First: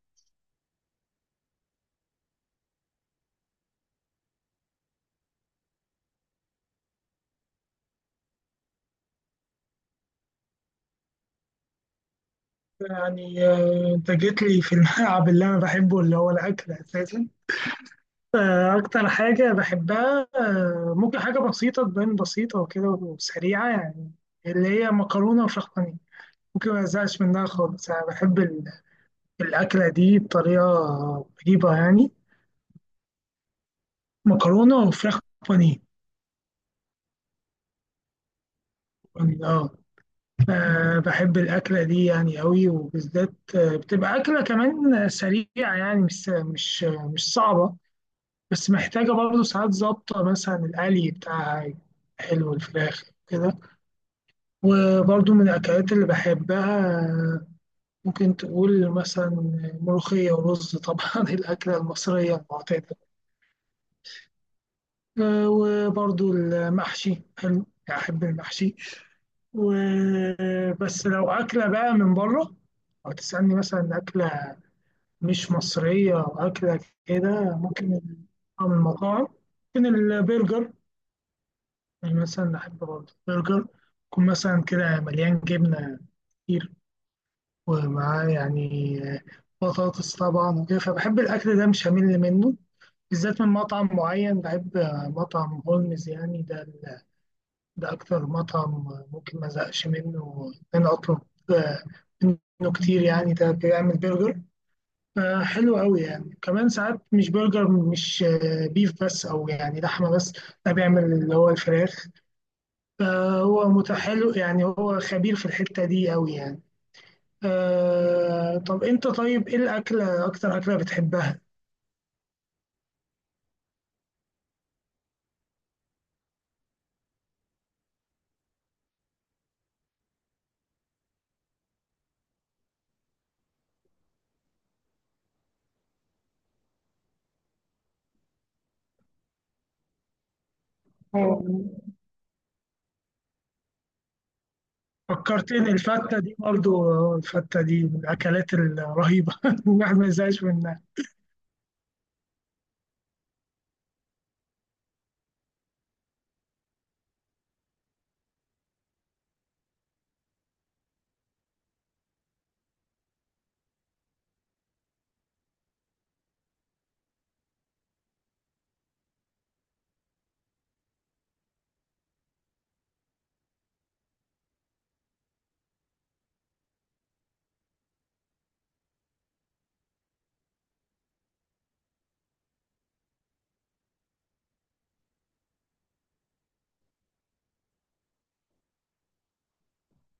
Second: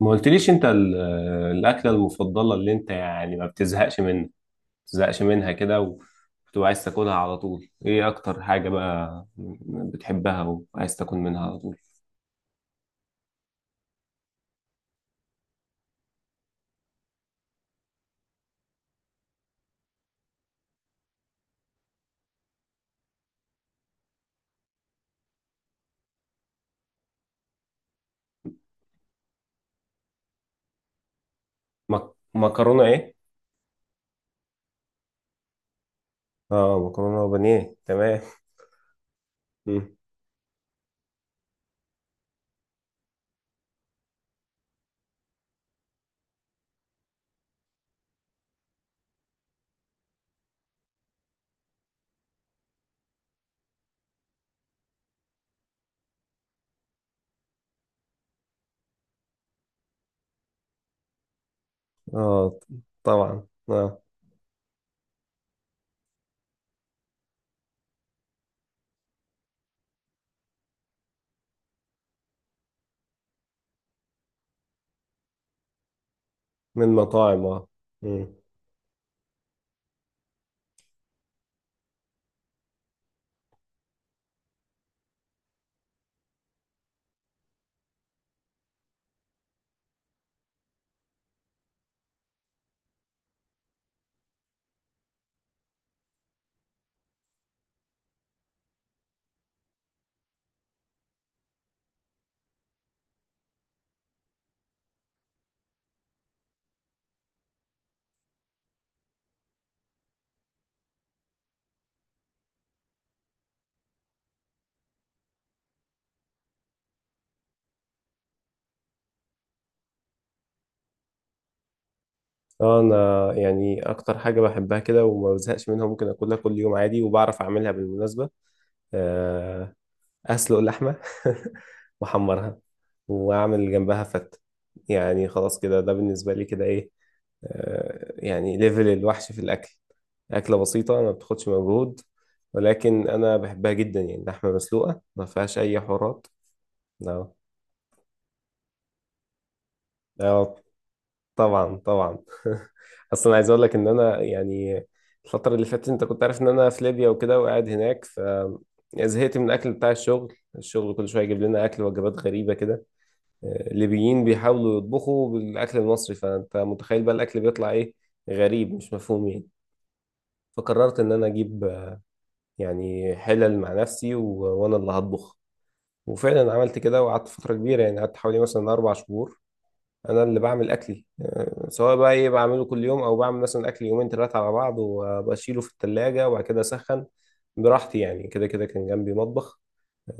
ما قلتليش انت الاكله المفضله اللي انت يعني ما بتزهقش منها كده وبتبقى عايز تاكلها على طول. ايه اكتر حاجه بقى بتحبها وعايز تاكل منها على طول؟ يعني انت جيت لي في الملعب اللي انا بحبه اللي هو الاكل اساسا. اكتر حاجه بحبها، ممكن حاجه بسيطه تبان بسيطه وكده وسريعه، يعني اللي هي مكرونه وفراخ بانيه. ممكن ما ازهقش منها خالص. انا بحب الاكله دي بطريقه غريبه يعني. مكرونه ايه؟ مكرونه وفراخ بانيه. اه، مكرونه وبانيه، تمام. اه. مم. بحب الأكلة دي يعني قوي، وبالذات بتبقى أكلة كمان سريعة، يعني مش صعبة، بس محتاجة برضه ساعات ظابطة، مثلا القلي بتاعها حلو الفراخ كده. وبرضه من الأكلات اللي بحبها، ممكن تقول مثلا ملوخية ورز طبعا الأكلة المصرية اه، المعتادة. طبعا اه. وبرضه المحشي حلو، أحب المحشي. وبس لو أكلة بقى من بره، أو تسألني مثلا أكلة مش مصرية أو أكلة من مطاعم كده، اه. ممكن مم. أو من المطاعم ممكن البرجر. يعني مثلا بحب برضه برجر يكون مثلا كده مليان جبنة كتير، ومعاه يعني بطاطس طبعا وكده. فبحب الأكل ده، مش همل منه، بالذات من مطعم معين بحب، مطعم هولمز. يعني ده أكتر مطعم ممكن ما أزهقش منه، إن أنا أطلب آه، منه كتير. يعني ده بيعمل برجر حلو قوي يعني، كمان ساعات مش برجر، مش بيف بس أو يعني لحمة بس، ده بيعمل اللي هو الفراخ. هو متحلو يعني، هو خبير في الحتة دي أوي يعني. آه، طب أنت طيب إيه الأكلة، أكتر أكلة بتحبها؟ اه، انا يعني اكتر حاجه بحبها كده وما بزهقش منها ممكن اكلها كل يوم عادي، وبعرف اعملها بالمناسبه. اسلق اللحمه واحمرها واعمل جنبها فته. يعني خلاص كده، ده بالنسبه لي كده ايه، يعني ليفل الوحش في الاكل. اكله بسيطه ما آه، بتاخدش مجهود، ولكن انا بحبها جدا يعني. لحمه مسلوقه ما فيهاش فكرتني اي الفتة حوارات. دي برضو، اه. الفتة دي من الأكلات الرهيبة الواحد ما يزهقش اه منها. طبعا طبعا. اصلا عايز اقول لك ان انا يعني الفتره اللي فاتت، انت كنت عارف ان انا في ليبيا وكده وقاعد هناك، ف زهقت من الاكل بتاع الشغل. الشغل كل شويه يجيب لنا اكل، وجبات غريبه كده. ليبيين بيحاولوا يطبخوا بالاكل المصري، فانت متخيل بقى الاكل بيطلع ايه. غريب مش مفهوم يعني. فقررت ان انا اجيب يعني حلل مع نفسي وانا اللي هطبخ. وفعلا عملت كده، وقعدت فتره كبيره يعني قعدت حوالي مثلا 4 شهور انا اللي بعمل اكلي، سواء بقى ايه بعمله كل يوم، او بعمل مثلا اكل يومين ثلاثه على بعض وبشيله في الثلاجه وبعد كده اسخن براحتي. يعني كده كده كان جنبي مطبخ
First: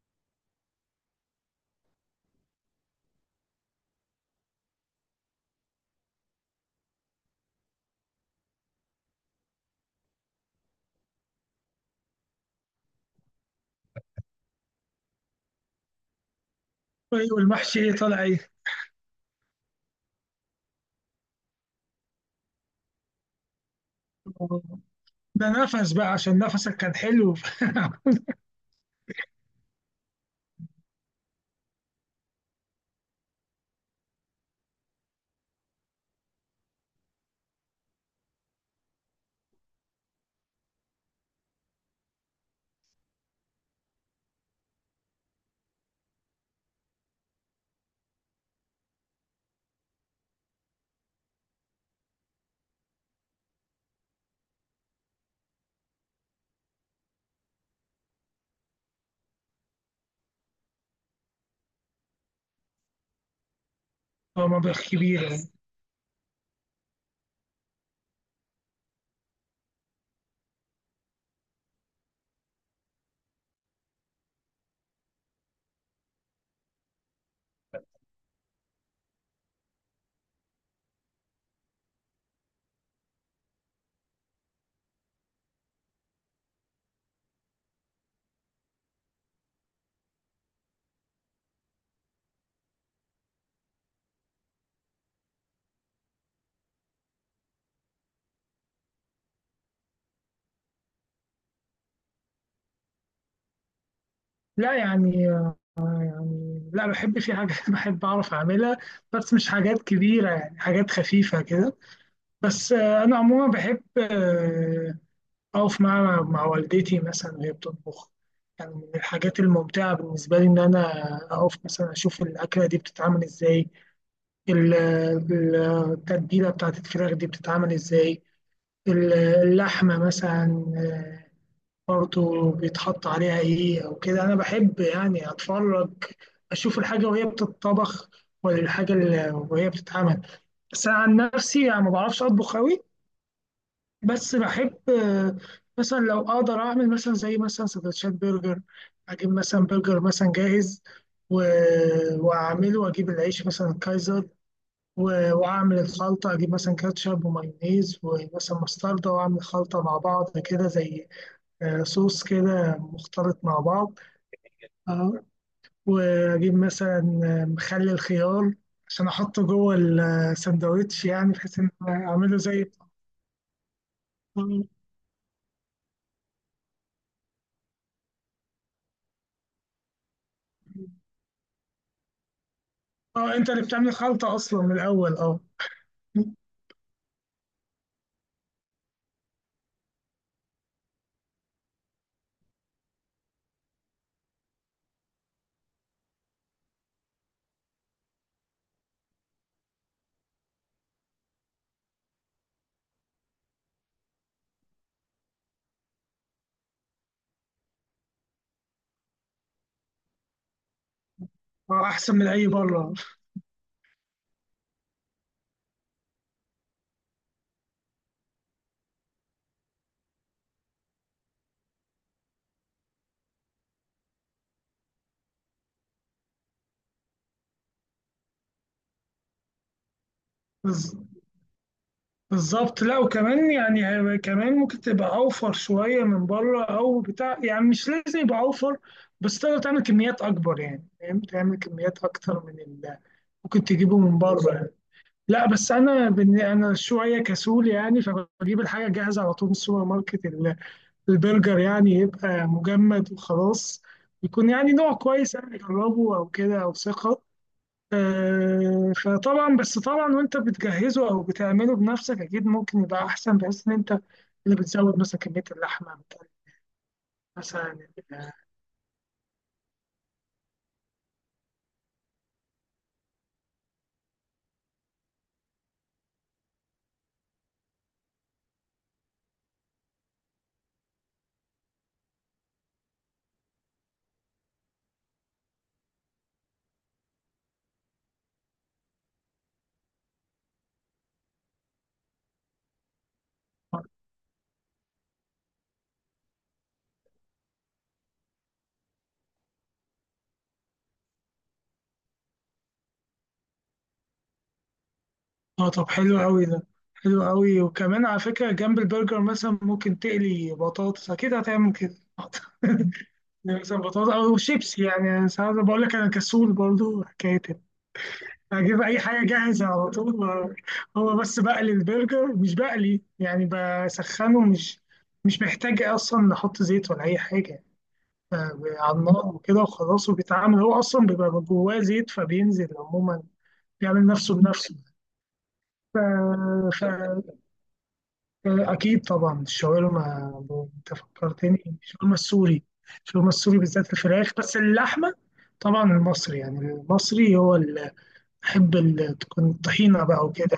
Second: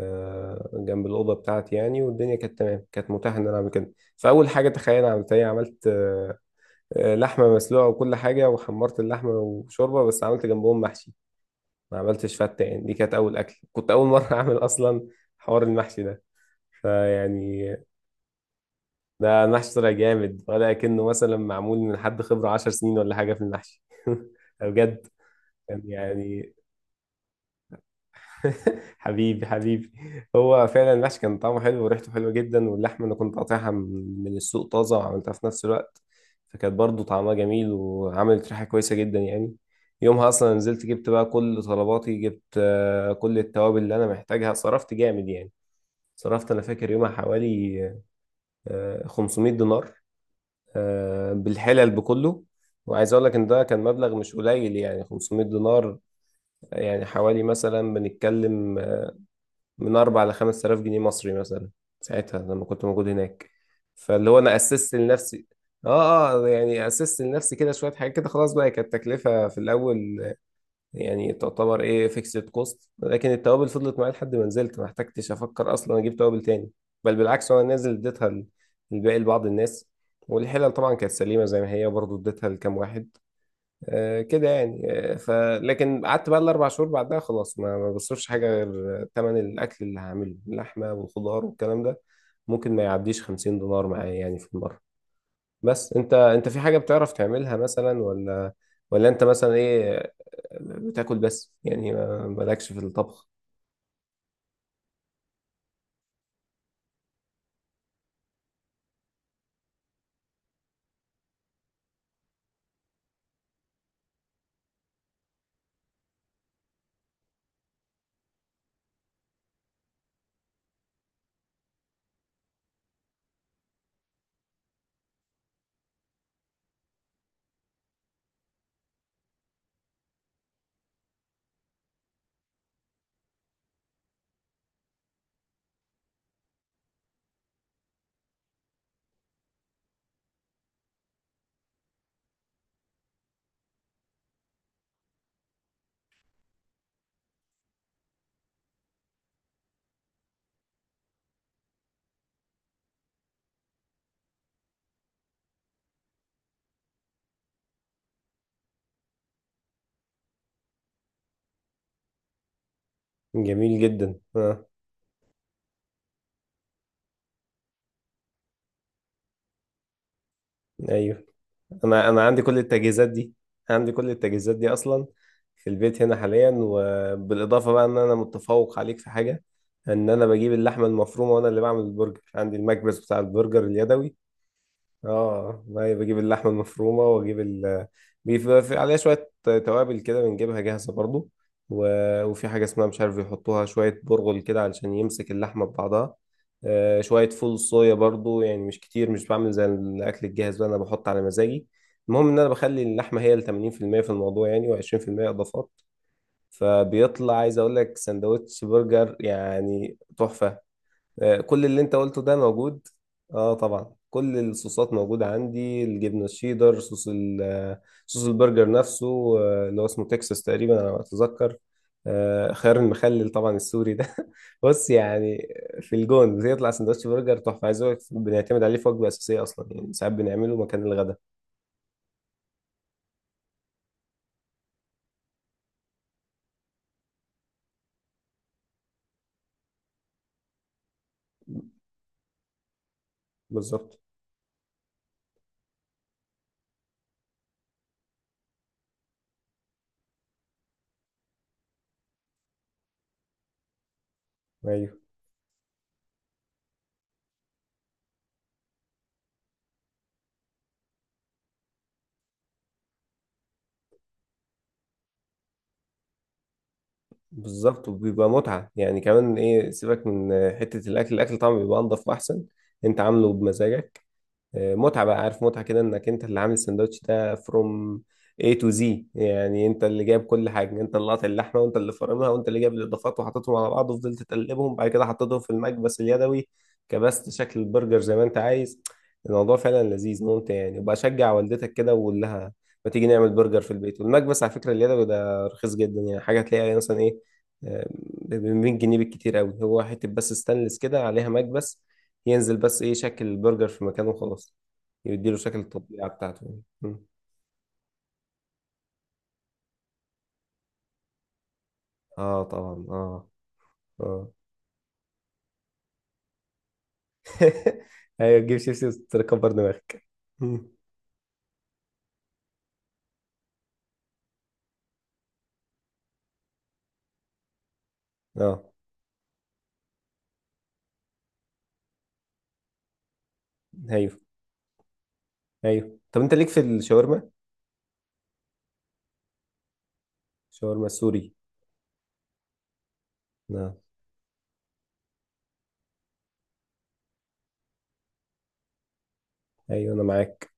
جنب الأوضة بتاعتي يعني، والدنيا كانت تمام، كانت متاحة إن أنا أعمل كده. فأول حاجة تخيل عملت إيه؟ عملت لحمة مسلوقة وكل حاجة، وحمرت اللحمة وشوربة، بس عملت جنبهم محشي. ما عملتش فتة يعني. دي كانت أول أكل، كنت أول مرة أعمل أصلا حوار المحشي ده وإيه، فيعني. والمحشي إيه طالع إيه؟ ده المحشي طلع جامد، ولا كأنه مثلا معمول من حد خبرة 10 سنين ولا حاجة في المحشي. بجد ده كان نفس بقى، عشان يعني. نفسك كان حلو. حبيبي حبيبي، هو فعلا المحشي كان طعمه حلو وريحته حلوه جدا، واللحمه انا كنت قاطعها من السوق طازه وعملتها في نفس الوقت، فكانت برضو طعمها جميل وعملت ريحه كويسه جدا يعني. يومها اصلا نزلت جبت بقى كل طلباتي، جبت كل التوابل اللي انا محتاجها، صرفت جامد يعني. صرفت انا فاكر يومها حوالي 500 دينار، بالحلل بكله. وعايز اقول لك ان ده كان مبلغ مش قليل يعني. 500 دينار يعني حوالي مثلا، بنتكلم من أربع لخمس آلاف جنيه مصري مثلا ساعتها لما كنت موجود هناك. فاللي هو هو أنا مبلغ أسست كبير لنفسي. يعني. آه آه، يعني أسست لنفسي كده شوية حاجات كده، خلاص بقى كانت تكلفة في الأول يعني، تعتبر إيه فيكسد كوست. لكن التوابل فضلت معايا لحد ما نزلت، ما احتجتش أفكر أصلا أجيب توابل تاني، بل بالعكس. وأنا نازل اديتها الباقي لبعض الناس، والحلل طبعا كانت سليمة زي ما هي برضو اديتها لكام واحد، كده يعني آه، ف لكن قعدت بقى الاربع شهور، بعدها خلاص ما بصرفش حاجه غير ثمن الاكل اللي هعمله، اللحمه والخضار والكلام ده ممكن ما يعديش 50 دينار معايا يعني في المره. بس انت، في حاجه بتعرف تعملها مثلا؟ ولا انت مثلا ايه، بتاكل بس يعني مالكش في الطبخ؟ لا يعني، يعني لا، بحب في حاجات بحب أعرف أعملها، بس مش حاجات كبيرة يعني، حاجات خفيفة كده. بس انا عموما بحب اقف مع والدتي مثلا وهي بتطبخ. يعني من الحاجات الممتعه بالنسبه لي ان انا اقف مثلا اشوف الاكله دي بتتعمل ازاي، ال- ال- التتبيله بتاعت الفراخ دي بتتعمل ازاي، اللحمه مثلا برضه بيتحط عليها ايه او كده. انا بحب يعني اتفرج، اشوف الحاجه وهي بتتطبخ، ولا الحاجه اللي وهي بتتعمل. بس انا عن نفسي يعني ما بعرفش اطبخ قوي. بس بحب مثلا لو اقدر اعمل مثلا زي مثلا سندوتشات برجر، اجيب مثلا برجر مثلا جاهز و... واعمله، واجيب العيش مثلا كايزر، و... واعمل الخلطه، اجيب مثلا كاتشب ومايونيز ومثلا مستردة، واعمل خلطه مع بعض كده، زي صوص كده مختلط مع جميل بعض. جدا اه. اه. واجيب مثلا مخلل خيار عشان احطه جوه الساندوتش، ايوه يعني بحيث ان انا اعمله عندي كل زي. التجهيزات دي. عندي كل التجهيزات دي اصلا في البيت هنا حاليا. وبالاضافه بقى ان انا متفوق عليك في حاجه، ان انا بجيب اللحمه المفرومه وانا اللي بعمل البرجر. عندي المكبس بتاع اه، انت اللي البرجر بتعمل اليدوي. خلطه اصلا من الاول. اه، اه، ما بجيب اللحمه المفرومه واجيب ال، بيبقى في عليها شويه توابل كده بنجيبها جاهزه برضو، و... وفي حاجه اسمها مش عارف، يحطوها شويه برغل كده علشان يمسك اللحمه ببعضها. آه، شويه فول صويا برضو يعني مش كتير. مش بعمل زي الاكل الجاهز بقى، انا بحط على مزاجي. المهم ان انا بخلي اللحمه هي ال 80% في المية في الموضوع يعني، و20% اضافات، فبيطلع عايز اقول لك سندوتش برجر يعني تحفه. كل اللي اه، انت احسن قلته من ده اي موجود. بره. اه طبعا، كل الصوصات موجودة عندي. الجبنة الشيدر، صوص ال صوص البرجر نفسه، اللي هو اسمه تكساس تقريبا على ما اتذكر. خيار المخلل طبعا السوري ده. بص يعني في الجون بيطلع سندوتش برجر تحفة، عايز اقول لك بنعتمد عليه في وجبة أساسية أصلا، يعني ساعات بنعمله مكان بز- الغداء. بالظبط، لا. وكمان يعني كمان ممكن تبقى اوفر شويه من بره او بتاع، يعني مش لازم يبقى اوفر، بس تقدر تعمل كميات اكبر يعني. فاهم، تعمل كميات اكتر من اللي ممكن بالظبط. تجيبه من بره يعني. لا، بس انا انا شويه كسول يعني، فبجيب الحاجه جاهزه على طول من السوبر ماركت. البرجر يعني يبقى مجمد وخلاص، يكون يعني نوع ايوه كويس يعني اجربه او كده، او ثقه. فطبعا، بس طبعا وانت بتجهزه او بتعمله بنفسك، اكيد ممكن يبقى احسن، بحيث ان انت اللي بتزود مثلا كميه اللحمه بتاعت مثلا. بالظبط، وبيبقى متعة يعني. كمان ايه، سيبك من حتة الأكل. الأكل طبعا بيبقى أنضف وأحسن، أنت عامله بمزاجك. متعة بقى، عارف، متعة كده انك انت اللي عامل السندوتش ده فروم A to Z يعني. انت اللي جايب كل حاجة، انت اللي قاطع اللحمة وانت اللي فرمها، وانت اللي جايب الاضافات وحطيتهم على بعض وفضلت تقلبهم، بعد كده حطيتهم في المكبس اليدوي، كبست شكل البرجر زي ما انت عايز. الموضوع فعلا لذيذ ممتع يعني، وبشجع والدتك كده واقول لها ما تيجي نعمل برجر في البيت. والمكبس على فكرة اليدوي ده رخيص جدا يعني، حاجة تلاقيها مثلا ايه، آه، ب 100 جنيه بالكتير قوي. هو حتة بس ستانلس كده عليها مكبس، ينزل بس ايه شكل البرجر في مكانه وخلاص، يديله شكل اه، طب التطبيعة حلو بتاعته قوي يعني. ده، مم. حلو قوي. وكمان على فكره جنب البرجر مثلا ممكن تقلي بطاطس، اكيد هتعمل كده اه طبعا اه. يعني مثلا بطاطس اه. او شيبسي. يعني ساعات بقول لك انا كسول برضو حكايه، ايوه، تجيب اجيب شيبسي اي حاجه وتكبر جاهزه على دماغك. طول مم. هو بس بقلي البرجر، مش بقلي يعني، بسخنه، مش مش محتاج اصلا نحط زيت ولا اي حاجه. ف- اه. على النار وكده وخلاص، وبيتعمل هو اصلا، بيبقى جواه زيت، فبينزل عموما، بيعمل ايوه. نفسه بنفسه. ف... ايوه، طب انت ليك في ف... الشاورما؟ اكيد طبعا الشاورما. شاورما انت السوري. فكرتني الشاورما السوري، الشاورما السوري اه بالذات الفراخ، بس اللحمه طبعا المصري، يعني المصري هو اللي بحب تكون ايوه انا الطحينه بقى معاك. وكده،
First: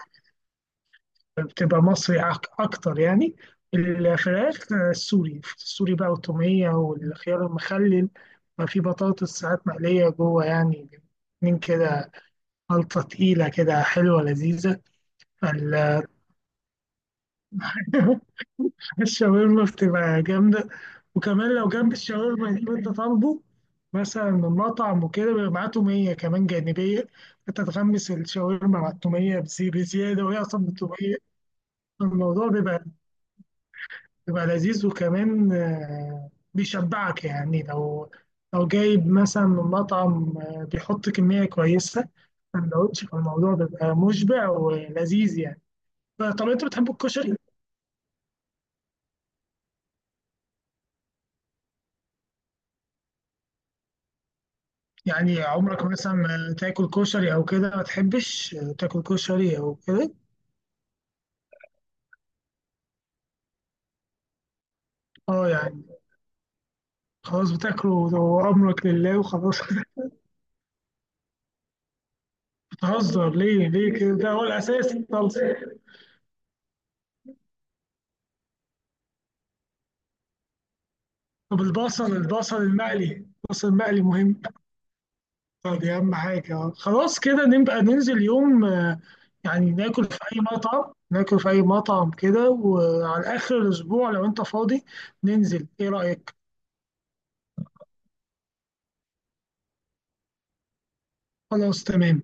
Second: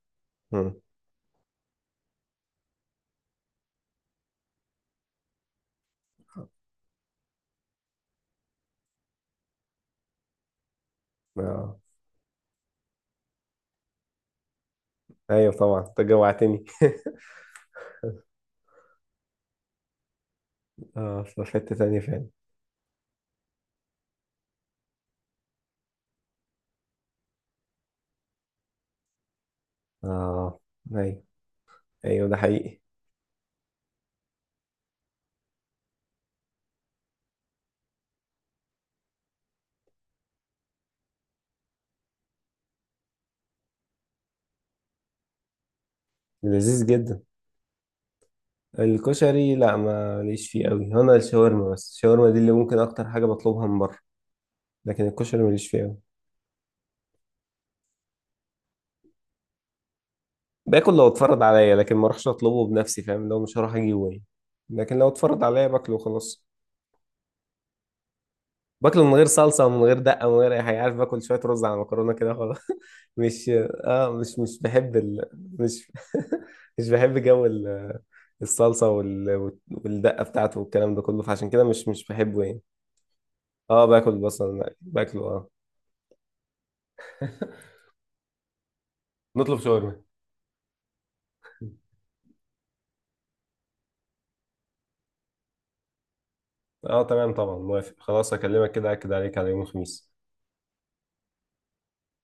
مم. بتبقى مصري أكتر يعني. الفراخ السوري، السوري بقى، والتومية والخيار المخلل، ما في بطاطس ساعات مقلية جوه يعني، من اه كده، خلطة تقيلة كده حلوة لذيذة. ايوه طبعا، انت ال- جوعتني. الشاورما بتبقى جامدة. اه في وكمان لو حتة جنب تانية فعلا. الشاورما اللي انت طالبه مثلا من مطعم وكده، بيبقى معاه تومية كمان جانبية، انت تغمس الشاورما مع التومية بزيادة، وهي اه أصلا التومية ايوه. ايوه ده الموضوع حقيقي. بيبقى بيبقى لذيذ، وكمان بيشبعك يعني. لو لو جايب مثلا من مطعم بيحط كمية كويسة سندوتش، فالموضوع بيبقى مشبع ولذيذ يعني. طب انت لذيذ بتحب جدا. الكشري؟ الكشري لا، ما ليش فيه قوي هنا. الشاورما بس، الشاورما دي اللي ممكن اكتر حاجة بطلبها من بره. لكن يعني الكشري ماليش فيه عمرك أوي. مثلا ما تاكل كشري او كده، ما تحبش تاكل كشري او كده؟ باكل لو اتفرض عليا، لكن ما اروحش اطلبه بنفسي فاهم، لو مش هروح اجيبه يعني. لكن لو اتفرض اه عليا يعني، باكله وخلاص. خلاص بتاكله وامرك باكله من لله غير وخلاص. صلصه ومن غير دقه ومن غير اي حاجه، عارف، باكل شويه رز على مكرونه كده خلاص. بتهزر مش ليه اه كده، ده مش هو مش الاساس. بحب ال... طب مش مش بحب جو الصلصه والدقه بتاعته والكلام ده كله، فعشان طب كده مش البصل، بحبه البصل يعني. المقلي، البصل اه المقلي باكل مهم، بصل، باكله اه. دي أهم حاجة. آه. خلاص كده نبقى ننزل يوم، نطلب يعني شاورما. ناكل في أي مطعم، ناكل في أي مطعم كده، وعلى آخر الأسبوع لو أنت فاضي ننزل، إيه رأيك؟ اه تمام طبعا موافق، خلاص اكلمك كده اكد عليك على يوم الخميس. خلاص تمام.